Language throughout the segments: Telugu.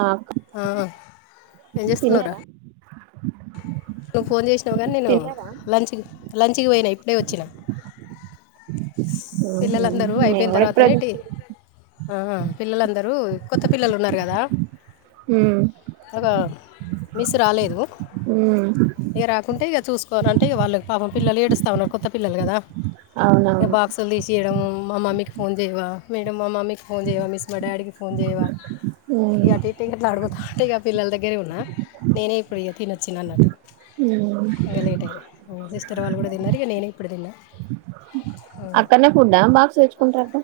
ఆ ఏం చేస్తున్నావురా తిన్నారా నువ్వు ఫోన్ చేసినావు గానీ నేను తిన్నారా లంచ్కి లంచ్కి పోయినా ఇప్ ఇప్పుడె వచ్చినా ఉహు పిల్లలందరూ నేను అయిపోయిన కూడా ఇప్పుడే తర్వాతనేటి ఆ పిల్లలందరూ కొత్త పిల్లలు ఉన్నారు కదా ఉమ్ అవ మిస్ రాలేదు హ్మ్ పొనంటే వాళ్ళకి పాపం పిల్లలు ఏడుస్తా ఉన్నారు కొత్త పిల్లలు కదా అవునువును తీసియడం మా మమ్మీకి ఫోన్ చేయవ మేడం మా మమ్మీ కి ఫోన్ చేయవ మిస్ మా డాడీ కి ఫోన్ చేయవ ఉమ్ ఇగ అటు ఇటు ఇంగ అట్ల ఆడుగుతా అంటే ఇగ పిల్లల దగ్గరే ఉన్నా నేనే ఇప్పుడు తినొచ్చినా అన్నట్టు ఉమ్ ఇంగ లేట్ అయింది సిస్టర్ వాళ్ళు కూడా తిన్నారు నేను ఇప్పుడు తిన్నా అక్కనే ఫుడా బాక్స్ తెచ్చుకుంటార అక్క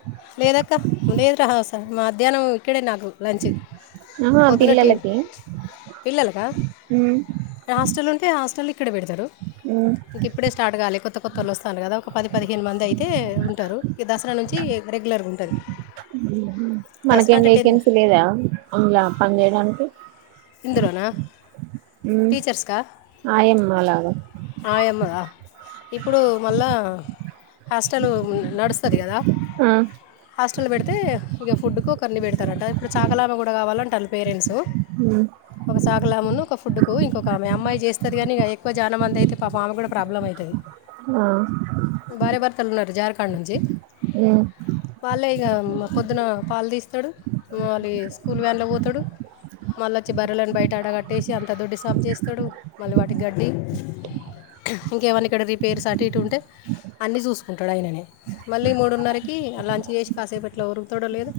లేదు రా హ సా మధ్యాహ్నం ఇక్కడే నాకు లంచ్ ఆహా పొద్దునే టీ పిల్లలకి పిల్లలకా ఉమ్ ఆ హాస్టలోనే తే హాస్టలో ఇక్కడే పెడతారు ఉమ్ ఇంక ఇప్పుడె స్టార్ట్ కాలే కొత్త కొత్తోలో వస్తానండ్రు కదా ఒక పది పదిహేను మంది అయితే ఉంటారు ఇగ దసరా నుంచి రెగ్యులర్గా ఉంటది హ్మ్ హు మనకేం వేకెన్సీ లేదా అందులా పని చేయడానికి ఇందులోనా ఉమ్ టీచర్స్కా ఆయమ్మ లాగా ఆయమ్మ ఇప్పుడు మళ్ళా హాస్టల్ నడుస్తది కదా ఆ హాస్టల్ పెడితే ఇగ ఫుడ్కు ఒకరిని పెడతారంట ఇప్పుడు చాకలామ కూడా కావాటాంది పేరెంట్స్ హు తాగలామును ఒక ఫుడ్కు ఇంకొ ఆమె అమ్మాయి చేస్తుంది కానీక ఎక్కువ జానంమంది అయితే పాప ఆమె కూడా ప్రాబ్లం అవుతుంది ఆ బార్య బర్తలు ఉన్నారు జార్ఖండ్ నుంచి ఉ వాళ్ళే ఇక పొద్దున్నన పాలు తీస్తాడు మళ్ళీ స్కూల్ వ్యాన్లో పోతాడు మళ్ళా పచ్చి బర్రలను బయట అడగట్టేసి అంత దుడ్డి సాము చేస్తాడు మళ్ళీ వాటి గడ్డి ఇంకేమన్నా ఇక్కడ రిపేర్స్ అటు ఇటు ఉంటే అన్నీ చూసుకుంటాడు ఆయననే మళ్ళీ మూడున్నరకి అ లంచ్ చేసి కాసేపు ఎట్లా ఉరుగుతాడో లేదు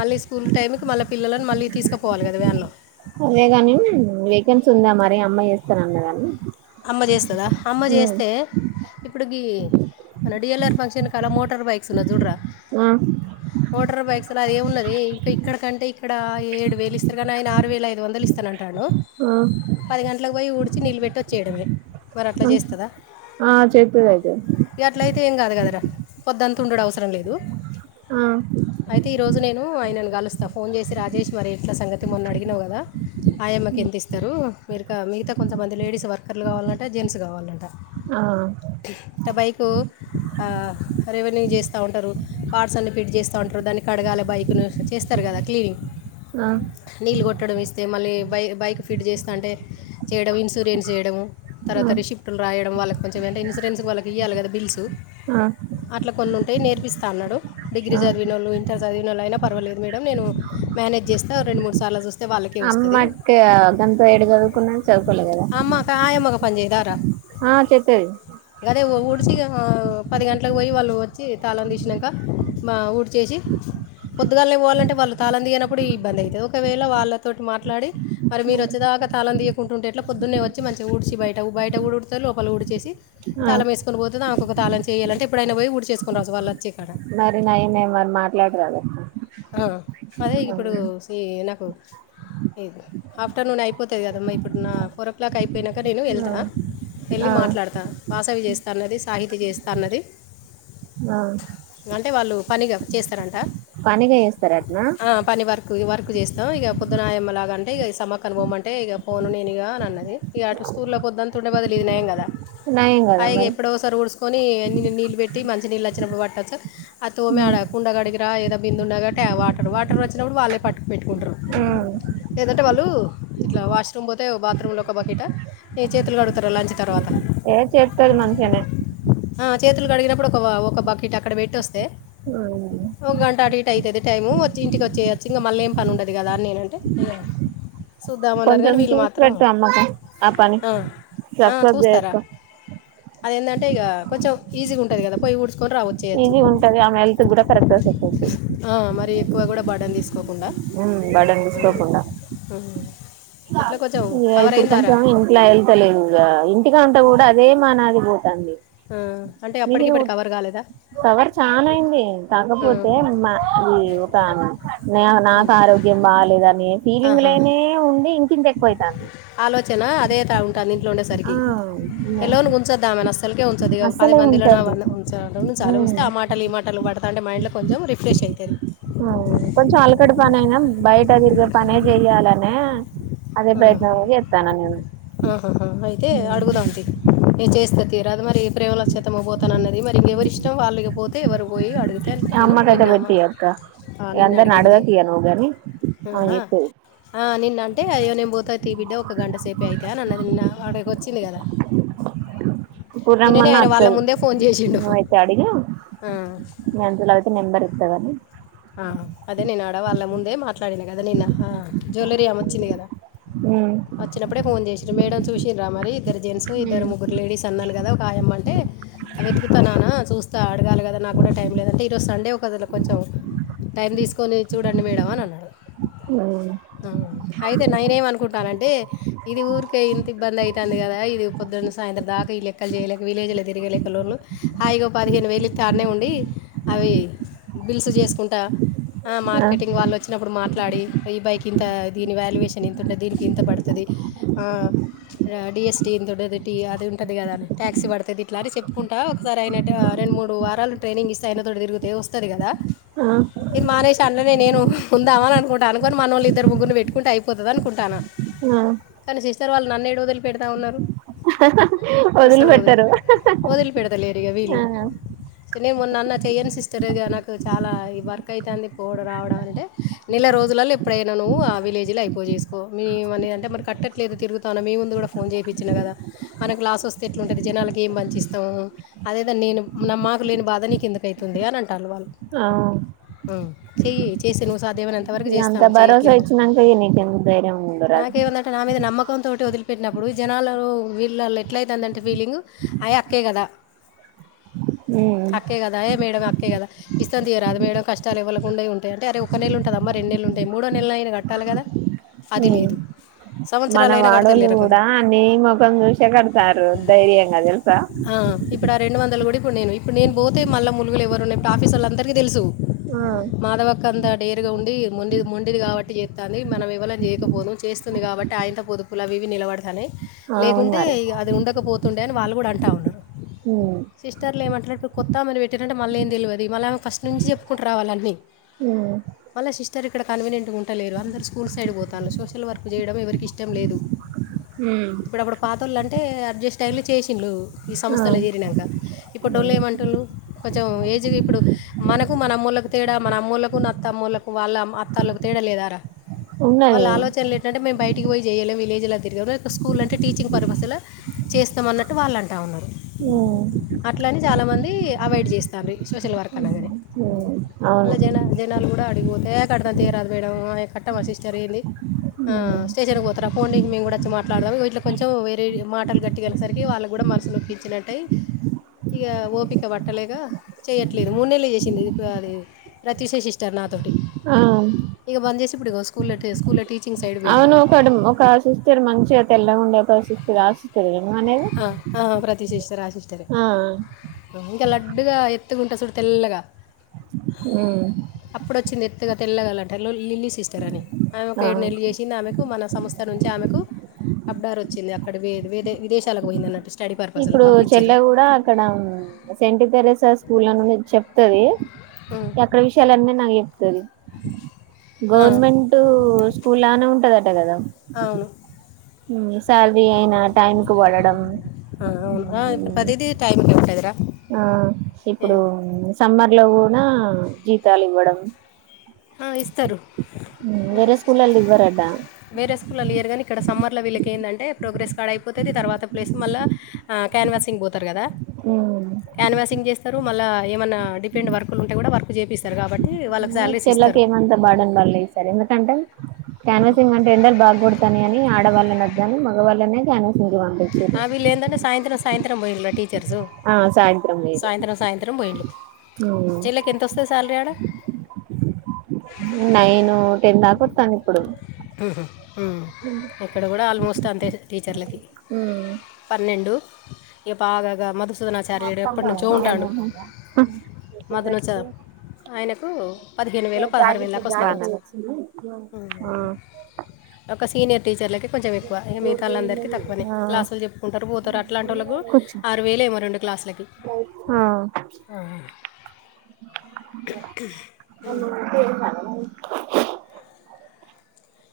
మళ్ళీ స్కూల్ టైమ్కి మళ్ల పిల్లలను మళ్ళీ తీసుకపోవాలి కద వ్యాన్లో అదేగాని వేకెన్సీ ఉందా మరి అమ్మాయి చేస్తానని అమ్మ చేస్తదా అమ్మ చేస్తే ఇప్పుడుకి మన డిఎల్ఆర్ ఫంక్షన్కి అలా మోట మోటర్ బైక్సలో చూడర ఆ మోటార్ బైక్స్ లో ఎం ఉన్నది ఇంకా ఇక్కడకంటే ఇక్కడ ఏడు వేలు ఇస్తారు కానీ ఆయన ఆరు వేలు పది వందలు ఇస్తాన అంటాను ఆ పది గంటలకు పోయి ఊడిచి నీల్లు పెట్టి వచ్చేయడమే మరి అట్లా చేస్తదా ఆ చేత్తది అయితే ఇ అట్ల అయితే ఏం కాదు కదరా పొద్ద ఉండడం అవసరం లేదు ఆ అయితే ఈరోజు నేను ఆయన కలుస్తా ఫోన్ చేసి రాజేష్ మరి ఇట్ల సంగతి మొన్న అడినావు కదా ఆయమ్మకి ఎంత ఇస్తారు మీరుకా మిగతా కొంతమంది లేడీస్ వర్కర్లు కావాలంట జెంట్స్ కావాలంట ఆ బైక్ రెవెన్యూ చేస్త ఉంటారు పార్ట్స్ అన్ని ఫిట్ చేస్త ఉంటారు దాన్ని కడగాలి బైక్ను చేస్తారు కదా క్లీనింగ్ ఆ కట్టడం ఇస్తే మళ్ళీ బై బైక్ ఫిట్ చేస్త అంటే చేయడం ఇన్సూరెన్స్ చేయడము ఆ [unintelligible] షిఫ్ట్లు రాయడం వాళ్ళకి క ఏంట ఇన్సూెన్స్ వాళకి ఇయ్యాలి కదా బిల్స్ ఆ ఇట్లా కొన్ని ఉంటేయి నేర్పిస్తా అన్నాడు డిగ్రీ చదివినొళ్ళు ఇంటర్ చదివిన ఒళ్ళు అయినా పర్వాలదు మేడం నేను మేనేజ్ చేస్త రెండు మూడు సార్లు వస్తే అమ్మట్కి [unintelligible] చదువు కోలేదు కదా అమ్మ క ఆయమ్మ ఒక పని చేయదర ఆ చెత్తది అదే ఉడిసి పది గంటలకు పోయి వాళ్ళు వచ్చి తాళం తీసినంక మా ఊడిచేసి పొద్దుగాలననే ఇవ్వాలంటే వాళ్ళు తళం దిగిననప్పుడు ఇబ్ంది అయింది ఒకవేళ వాళ్ళతోటి మాట్లాడి మరి మీరు వచ్చేదా తాళం తీయకుంటుంటే ఏట్ల పొద్దున్నే వచ్చి మంచిగా ఊడిచి బయట బయట ఊడితే లోపల ఉడిచేసి ఆ తాళం వేసుకొని పో నాాకు ఒక [unintelligible] ఎప్పుడైనా పోయి ఊడి చేసుకుని రా వాళ్ళ వచ్చి మరి [unintelligible] మరి మాట్లాడరాద ఆ అదే ఇప్పుడు నాకు ఆఫ్టర్ నూన్ అయిపోతది కదా అమ్మ ఫోర్ ఒ క్లాక్ [unintelligible] నేను వెళ్తా వెళ్ళి ఆ మాట్లాడతా చేస్తన్నది సాహితి చేస్తాన్నది ఆ అంటే వాళ్ళు పనిగా చేస్తారంట పనిగా వేస్తార అటన ఆ, పని వర్క్ వర్క్ చేస్తాం ఇగ పొద్దున ఆయమ్మ లగాంటే ఇ సమ్మ అనుభవం అంటే ఇక ఫోన్ నేనుగా అన్నది ఇ [unintelligible] ఉండే బదులు ఇయ్యలెం కదా నయం ఆ కదా ఇగ మరి ఎప్పుడో ఒసారి ఊడుసుకొని నిన్ నీళ్ళు పెట్టి మంచి నీళ్ళు వచ్చినప్పుడు పట్టచ్చు. అది తోమి ఆడ కుండ కడిగిరా ఏద బిందున్నగా టే వాటర్ వాటర్ వచ్చినప్పుడు వాళ్ళే పట్టు పెట్టుకుంటరు ఉమ్ లేదంటే వాళ్ళు ఇట్ల వాష్రూమ్ పోతే బాత్రూమ్ లో ఒక బకిట ఇగ చేతులు కడుగుతరా లంచ్ తర్వాత ఏ చేత్తది మంచిగనే. ఆ, చేతులు కడిగినప్పుడు ఒక ఒక బకెట్ అక్కడ పెట్టోస్తే అవునా. అయితది టైము వచ్చి ఇంటికి వచ్చిచేయచ్చు ఇంగా మళ్ళా ఏం పని ఉండదు కదా అని నేనంటే సూద్దామన్నరు కానీ కొంచెం వీళ్ళు చూసి మాత్రం పెట్టు అమ్మకు పని ఆ ఆ సక్సెస్ చూస్తరా. చేయిస్కో అదేంటే ఇగ కొంచెం ఈజీగా ఉంటంది కదా పోయి ఊడ్స్ ఈజిగ ఉంటది ఆమె హెల్త్ కూడా కరక్ట్ గా సెట్ అయితది. మరి ఎక్కువ కూడా బర్డన్ తీసుకోకుండా. బర్డన్ తీసుకోకుండా ఎట్లా కొంచెం ఇగ కవర్ ఇప్పుడు అయిందారా కొంచెం ఇంట్లా ఎళ్తలేదు ఇగా ఇం టి కాడా ఉంటే కూడా అదే మానాది పోతాంది. ఆ అంటే అప్పటికి మీకు ఇప్పటికి కవర్ కాలేదా. కవర్ చాన అయింది "ఆ, కాకపోతే మా ఈ ఒక నీ ఆమె ఉమ్, నాకు ఆరోగ్యం బాలేదని ఆహా ఫీలింగ్లనే ఉండి ఇంకింత ఎక్కువైతాంది ఆలోచన అదే తా ఉంటాంది ఇంట్ల ఆ ఉండేసరికి. ఎలోన్గా ఉంచద్దామెను అస్సల్కే ఉంచద్దు ఇగ. పది అస్సలే మందిలనే ఉంటద్దు వాళ్ళ ఉంచాలే. ఉంచాలే ఉమ్ ఉంచితే ఆ మాటలు ఈ మాటలు పడతా అంటే మైండ్లో కొంచం రిఫ్రెష్ అయితది. కొంచెం అలకటి పనయినా బయట తిరిగే పనే చెయ్యాలనే అదే ఆ ప్రయత్నం చేత్తాన నేను ఆహహా అయితే అడుగుదాంతి నేను చేస్తా తీయరాదు మరి ప్రేమలచ్చతమా పోతనా అన్నది మరి ఇంగ ఎవరి ఇష్టం వాళ్ళకి పోతే ఎవరు పోయి అడిగితే నేను అమ్మకైతే నిన్న మా పెట్టియి అక్కా ఆ, ఇగ నిన్న అందరిని అడిగింది అడుగకు ఇగ నువ్వు కనీ. ఆహా ఆ నిన్నంటే ఇగ తియి బిడ్డ ఒక గంట సేపే అయితే అని అన్నది నిన్న అక్కడికి వచ్చింది కదా. ఇప్పుడు నిన్ననే రమ్మన్నా ఆయన వాళ్ళ అత్తది ముందే ఫోన్ చేసిండు నువయితే అడిగి ఆ. ఇగ అంతలావయితే నెంబర్ ఇత్తగని. ఆ అదే నేను ఆడ వాళ్ళ ముందే మాట్లాడినా కదా నిన్న ఆ జ్యువలరీ ఆమే వచ్చింది కదా. ఉమ్ వచ్చినప్పుడే ఫోన్ చేశింరు మేడం చూశింరా మరి ఇద్దరు జెంట్స్, ఇద్దరు ముగ్గురు లేడీస్ అన్నాను కదా, ఒక ఆయమ్మంటే వెతుకుత నాన్నా చూస్ త అడగాలి కదా నాకు కూడా టైం లేదంటే ఈరోజు సండే ఒకదల కొంచెం టైం తీసుకొని చూడండి మేడం అని అన్నరు. అయితే నేనేం అను కుంటానంటే ఇది ఊరికే ఇంత ఇబ్బంది అయితాంది కదా, ఇది పొద్దనుంచి సాయంత్ర దాకా ఈ లెక్కలు చేయలేక వీలు [unintelligible] తిరగలేక లోన్లు ఆ ఇగా పదిహేను వేలు ఇత్తే ఆడ్నే ఉండి అవి బిల్సు చేస్ కుంటా ఆ మార్కెటింగ్ వాళ్ళు వచ్చినప్పుడు మా ట్లాడి ఈ బైక్ ఇంత దీని వాల్యుయేషన్ ఇంతా ఉంటది, దీనికి ఇంత పడుతది ఆ ఆ డిఎస్టీ ఇంత ఉంటది, టిఆర్ అది ఉంటది కదానే టాక్సీ పడుతది ఇట్లా అని చెప్పుకుంటా ఒకసారి అయినా రెండు మూడు వారాలు ట్రైనింగ్ ఇస్తే అయినతోటి తిరిగితే వస్తది కదా, ఇది మానేసి అన్ల నేను ఉందామని అనుకుంటా అనుకోని మనోళ్ళు ఇద్దరు ముగ్గురు పెట్టుకుంటే అయిపోతది అనుకుంటానా. ఆ తర్ వాళ్ళు నన్నేడా వదిలిపెడతా ఉన్నరు. వదిలి అస్సలే వదులు పెట్టరు వదిలి పెడదలేరు ఇగ వీల్లు. ఆ సరేనేం మొన్న అన్న చెయ్యను సిస్టర్ ఇగ నాకు చాలా ఈ వర్క్ అయితాంది పోవుడు, రావడం అంటే నెల రోజులల్లో ఎప్పుడైనా నువ్వు ఆ విలేజిలో అయిపోజేస్ మీ మని అంటే మరి కట్టట్లేదు తిరుగుతన్నా మీ ముందు కూడా ఫోన్ చేపిచ్చిన గాదా మరీ లస్ వస్తే ఎట్లుంటది. జనాలకి ఏం మంచి ఇస్తాము. అదేధో నేను నా మాకు లేని బాధ నీకు ఎందుకయితుంది అని అంటారు వాళ్ళు అ ఆ చెయ్యి చేసి నువ్వు సా దేవునింత వరకు ఇగ అంత చేస్తాను భరోసా చేయట్లేదు ఇచ్చినంక ఇగ నీకెందుకు ధైర్యం ఉండరాదు నాకేమందంటే నా మీద నమ్మకం కోపంతోటి వదిలిపట్టినప్పుడు జనాల తోటి వీళ్ళలో ఎట్ల అవుతుందంటే ఫీలింగ్ అ అక్కే కదా ఆక్కే కదా ఏ మేడమ ఆక్కే కద ఇస్తం తీయారాదు మేడం కష్టాలు ఎవ్వలకు ఉండయి ఉంటయి ఆరే ఒక నెల ఉంటదమ్మ రెండు నెలుంటాయి మూడోనెలయినా కట్టాలి కాదా ఉ మనం ఆడోళ్ళు కడతలేరు కొంత కూడా న్ని ముఖం చూసే కడతారు ధైర్యం గా ఆ ఇప్పుడు ఆ రెండు వందలు కూడా ఇప్పుడు నేను ఇప్పుడు నేను పోతే మళ్ళా ములుగులు ఎవరు ఉన్నాయిప్పుడు ఆఫీస్ వాళ్ళ అందరికీ తెలుసు ఆ మాధవక్క అంద డేర్గా ఉండి మేం మేండిది కాబట్టి చేస్తాంది మనం ఎవలం చేయకపోదుము చేస్తుంది కాబట్టి ఆయంత పొదుపులు అవి ఇవి నిలబడతన్నయి అవును లేకుంటే మరి అవి ఉండకపోతుండే అని వాళ్ళు కూడా అంటా ఉన్నారు ఉమ్ సిస్టర్లు ఏం మాట్లాడుతారు ఇప్పుడు కొత్తా ఆమెను పెట్ అంటే మళ్ళీ ఏం తెలువాది మళ్ళ ఫస్ట్ నుంచి చెప్పుకుంట రావాలే హ్ ఇర్ ఇక్కడ కన్వీనియంట్గా ఉంటలేరు అందరు స్కూల్ సైడ్ పోతారు. సోషల్ వర్క్ చేయడం ఎవరికి ఇష్టం లేదు. హ్ ముందు అంటే అడ్జస్ట్ అయ్యిర్రు చేసిర్రు ఈ ఆ సంస్థల చేరినంక ఇప్పుటోళ్ళు ఏం అంటురూ కొంచెం ఏజ్ ఇప్పుడు మనకు మన అమ్మళ్లకు తేడా మన అమ్మవాళ్ళకు అత్త అమ్మవాళ్లకు వళ్ళ అత్త వాళ్లకు తేడా లేద ఆరా వాళ్ళ ఉన్నది ఆలోచనేే బయట ఇంటికి పోయి చేయలేం విలేజ్లో తిరగలము ఒక స్కూల్ అంటే టీచింగ్ పర్పస్ల చేస్తాము అన్నట్టు వాళ్ళు అంటా ఉన్నారు. హ్ అట్లని చాలా మంది అవాయిడ్ చేస్తారు. ఈ సోషల్ వర్క్ అనేది ఉమ్ మళ్ళ అవును జనా జనాలు కూడా అడిగిపోతే కడతం తీయారాదు మేడం ఆ కట్టమా సిస్టర్ ఏంది ఆ స్టేషన్కి పోతారా పోండి మేము కూడా వచ్చి మాట్లాడదాం. వీటిలో కొంచెం వేరే మాటలు గట్టిగా అనేసరికి వాళ్ళు కూడా మనాస్సు నోప్పించ్చినట్టై ఇగా ఓపిక పట్టలేక చెయ్యట్లేదు మూడు నెలలు చేసింది ఇప్పుడు అది రతిశేషిస్టర్ నా తోటి ఆ ఇగా బంద్ చేసి ఇప్పుడు స్కూల్ లా టీ టీచింగ్ సైడ్ పోయింది అవును ఒకటి ఒక సిస్టర్ మంచిగా తెల్లగాండే ఒక సిస్ర్ ఆ సిస్టరేనా నువ్వు అనేది ఆ ఆ ప్రతిశిష్టర్ ఆ శిష్టరే ఆ ఆ లడ్డుగా ఎత్తుగా ఉంటది చుడు తెల్లగా హ్ అప్పుడు వచ్చింది ఎత్తు గా తెల్లగలంట లిల్లీ సిస్టర్ అని ఆమె ఒక ఆ ఏడు నెలలు చేసింది. ఆమెకు మన సంస్థ నుంచి ఆమెకు అప్డార్ వచ్చింది. అక్కడ వే వేరే విదేశాలకు పోయిందన్నట్ ఇప్పుడు చెల్లె కూడా అక్కడ సెంట్పారస్ స్కూల నుంచి చెప్తది ఎక్కడ విషయాలన్నీ నాకు చెప్పు టాది అవును గవర్నమెంట్ స్కూల్లానే ఉంటది ఆట కదా అవును శాలరీ అయినా టైం కు పడడం ఆ అవును ఆ ప్రదీది టైముకు ఉంటది. రా ఆ ఇప్పుడు సమ్మర్ లో కూడా జీతాలు ఇవ్వడం ఆ ఇస్తారు వేరే స్కూల్ల్లో ఇవ్వరట వేరే స్కూల్లల్ల ఇయరుగాని ఇక్కడ సమ్మర్లో వీళ్ళకి ఏంటంటే ప్రోగ్రెస్ కార్డ్ అయిపోతుంది. తర్వాత ప్లేస్ మళ్ళా క్యాన్వాసింగ్ పోతారు కదా క్యాన్వవాషింగ్ చేస్తారు మళ్ళా ఏమైన్నా డిపెంట్ వర్క్ లు ఉంటే కూడా వర్క్ చేపిస్తారు కాబట్టి వాళ్ళకి శాలరీస్ ఇస్తారు ఏమంతా బాడని వాళ్ళుసారు ఎందుకంటే క్యాన్వసింగ్ అంటే ఎండలు బాగ కొడతాన అని ఆడవాళ్ళు గాని మగవాళ్ళనే క్యాన్వ వాషింగ్ పంపిస్తారు ఆ వీళ్ళు ఏంటంటే సాయంత్రం సాయంత్రం పోయిరా టీచర్సు ఆ సాయంత్రం మీరు సాయంత్రం సాయంత్రం పోయిలు వీళ్ళకి ఎంతొస్తుంది శాలరీస్ నైను టెన్ దాక ఆస్తుంది ఇప్పుడు ఇక్కడ కూడా ఆల్మోస్ట్ అంతే టీచర్లకి ఉ రెండు బాగా ఇగా మధు మదన చార్యుడు ఎప్పటినుంచో ఉంటాడు మదనచార్యుడు ఆయనకు పదిహేను వేలు పదహారు వేల దాకా వస్తేయి కావచ్చు ఒక సీనియర్ టీచర్లకి కొంచెం ఎక్కువ మిగతాలందరికి తక్కువనే ఆ క్లాసులు చెప్పుకుంటారు పోతారు అలాంటి వాళ్ళకు కూర్చో ఆరు వేలే ఏమో రెండు క్లాసులకి ఆ ఆ ఉ హు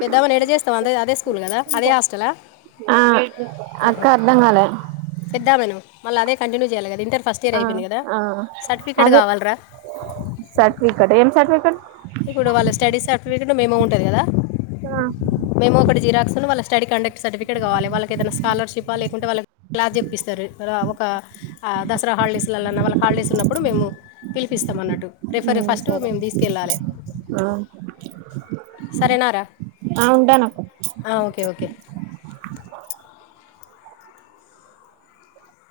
పెద్ద ఆమెను ఏడ వేస్తా అదే అదే స్కూల్ కదా అదే హాస్టలా ఆ అక్క అర్ధాంగాలే మల్ల అదే కంటిన్యూ చేయాలి కదా ఇంటర్ ఫస్ట్ ఇయర్ అయిపోయింది కదా ఆ సర్టిఫికేట్ అదే కావాలరా సర్టిఫికెట్ ఏం సర్టిఫికెట్ ఇప్పుడు వాళ్ళ స్టడీ సర్టిఫికేట్ మేము ఉంటది కదా ఆ మేమో ఒకటీ జీరాక్స్ వాళ్ళ స్టడీ కండక్ట్ సర్టిఫికేట్ కావాలి వాళ్ళకి ఏదైనా స్కాలర్షి లేకుంటే వాళ్ళకి క్లాస్ చెప్పిస్తారు ఒక దసరా హాలిడేస్ కి స్కూల్లలో వాళ్ళ హాలిడేస్ ఉన్నప్పుడు మము పిలిస్తామన్నట్టు రిఫరీ ఫస్ట్ మేము తీసుకెళ్ళాలే ఆ సరేనారా ఆ ఉంటాను అక్క ఓకే ఓకే ఏ ఆ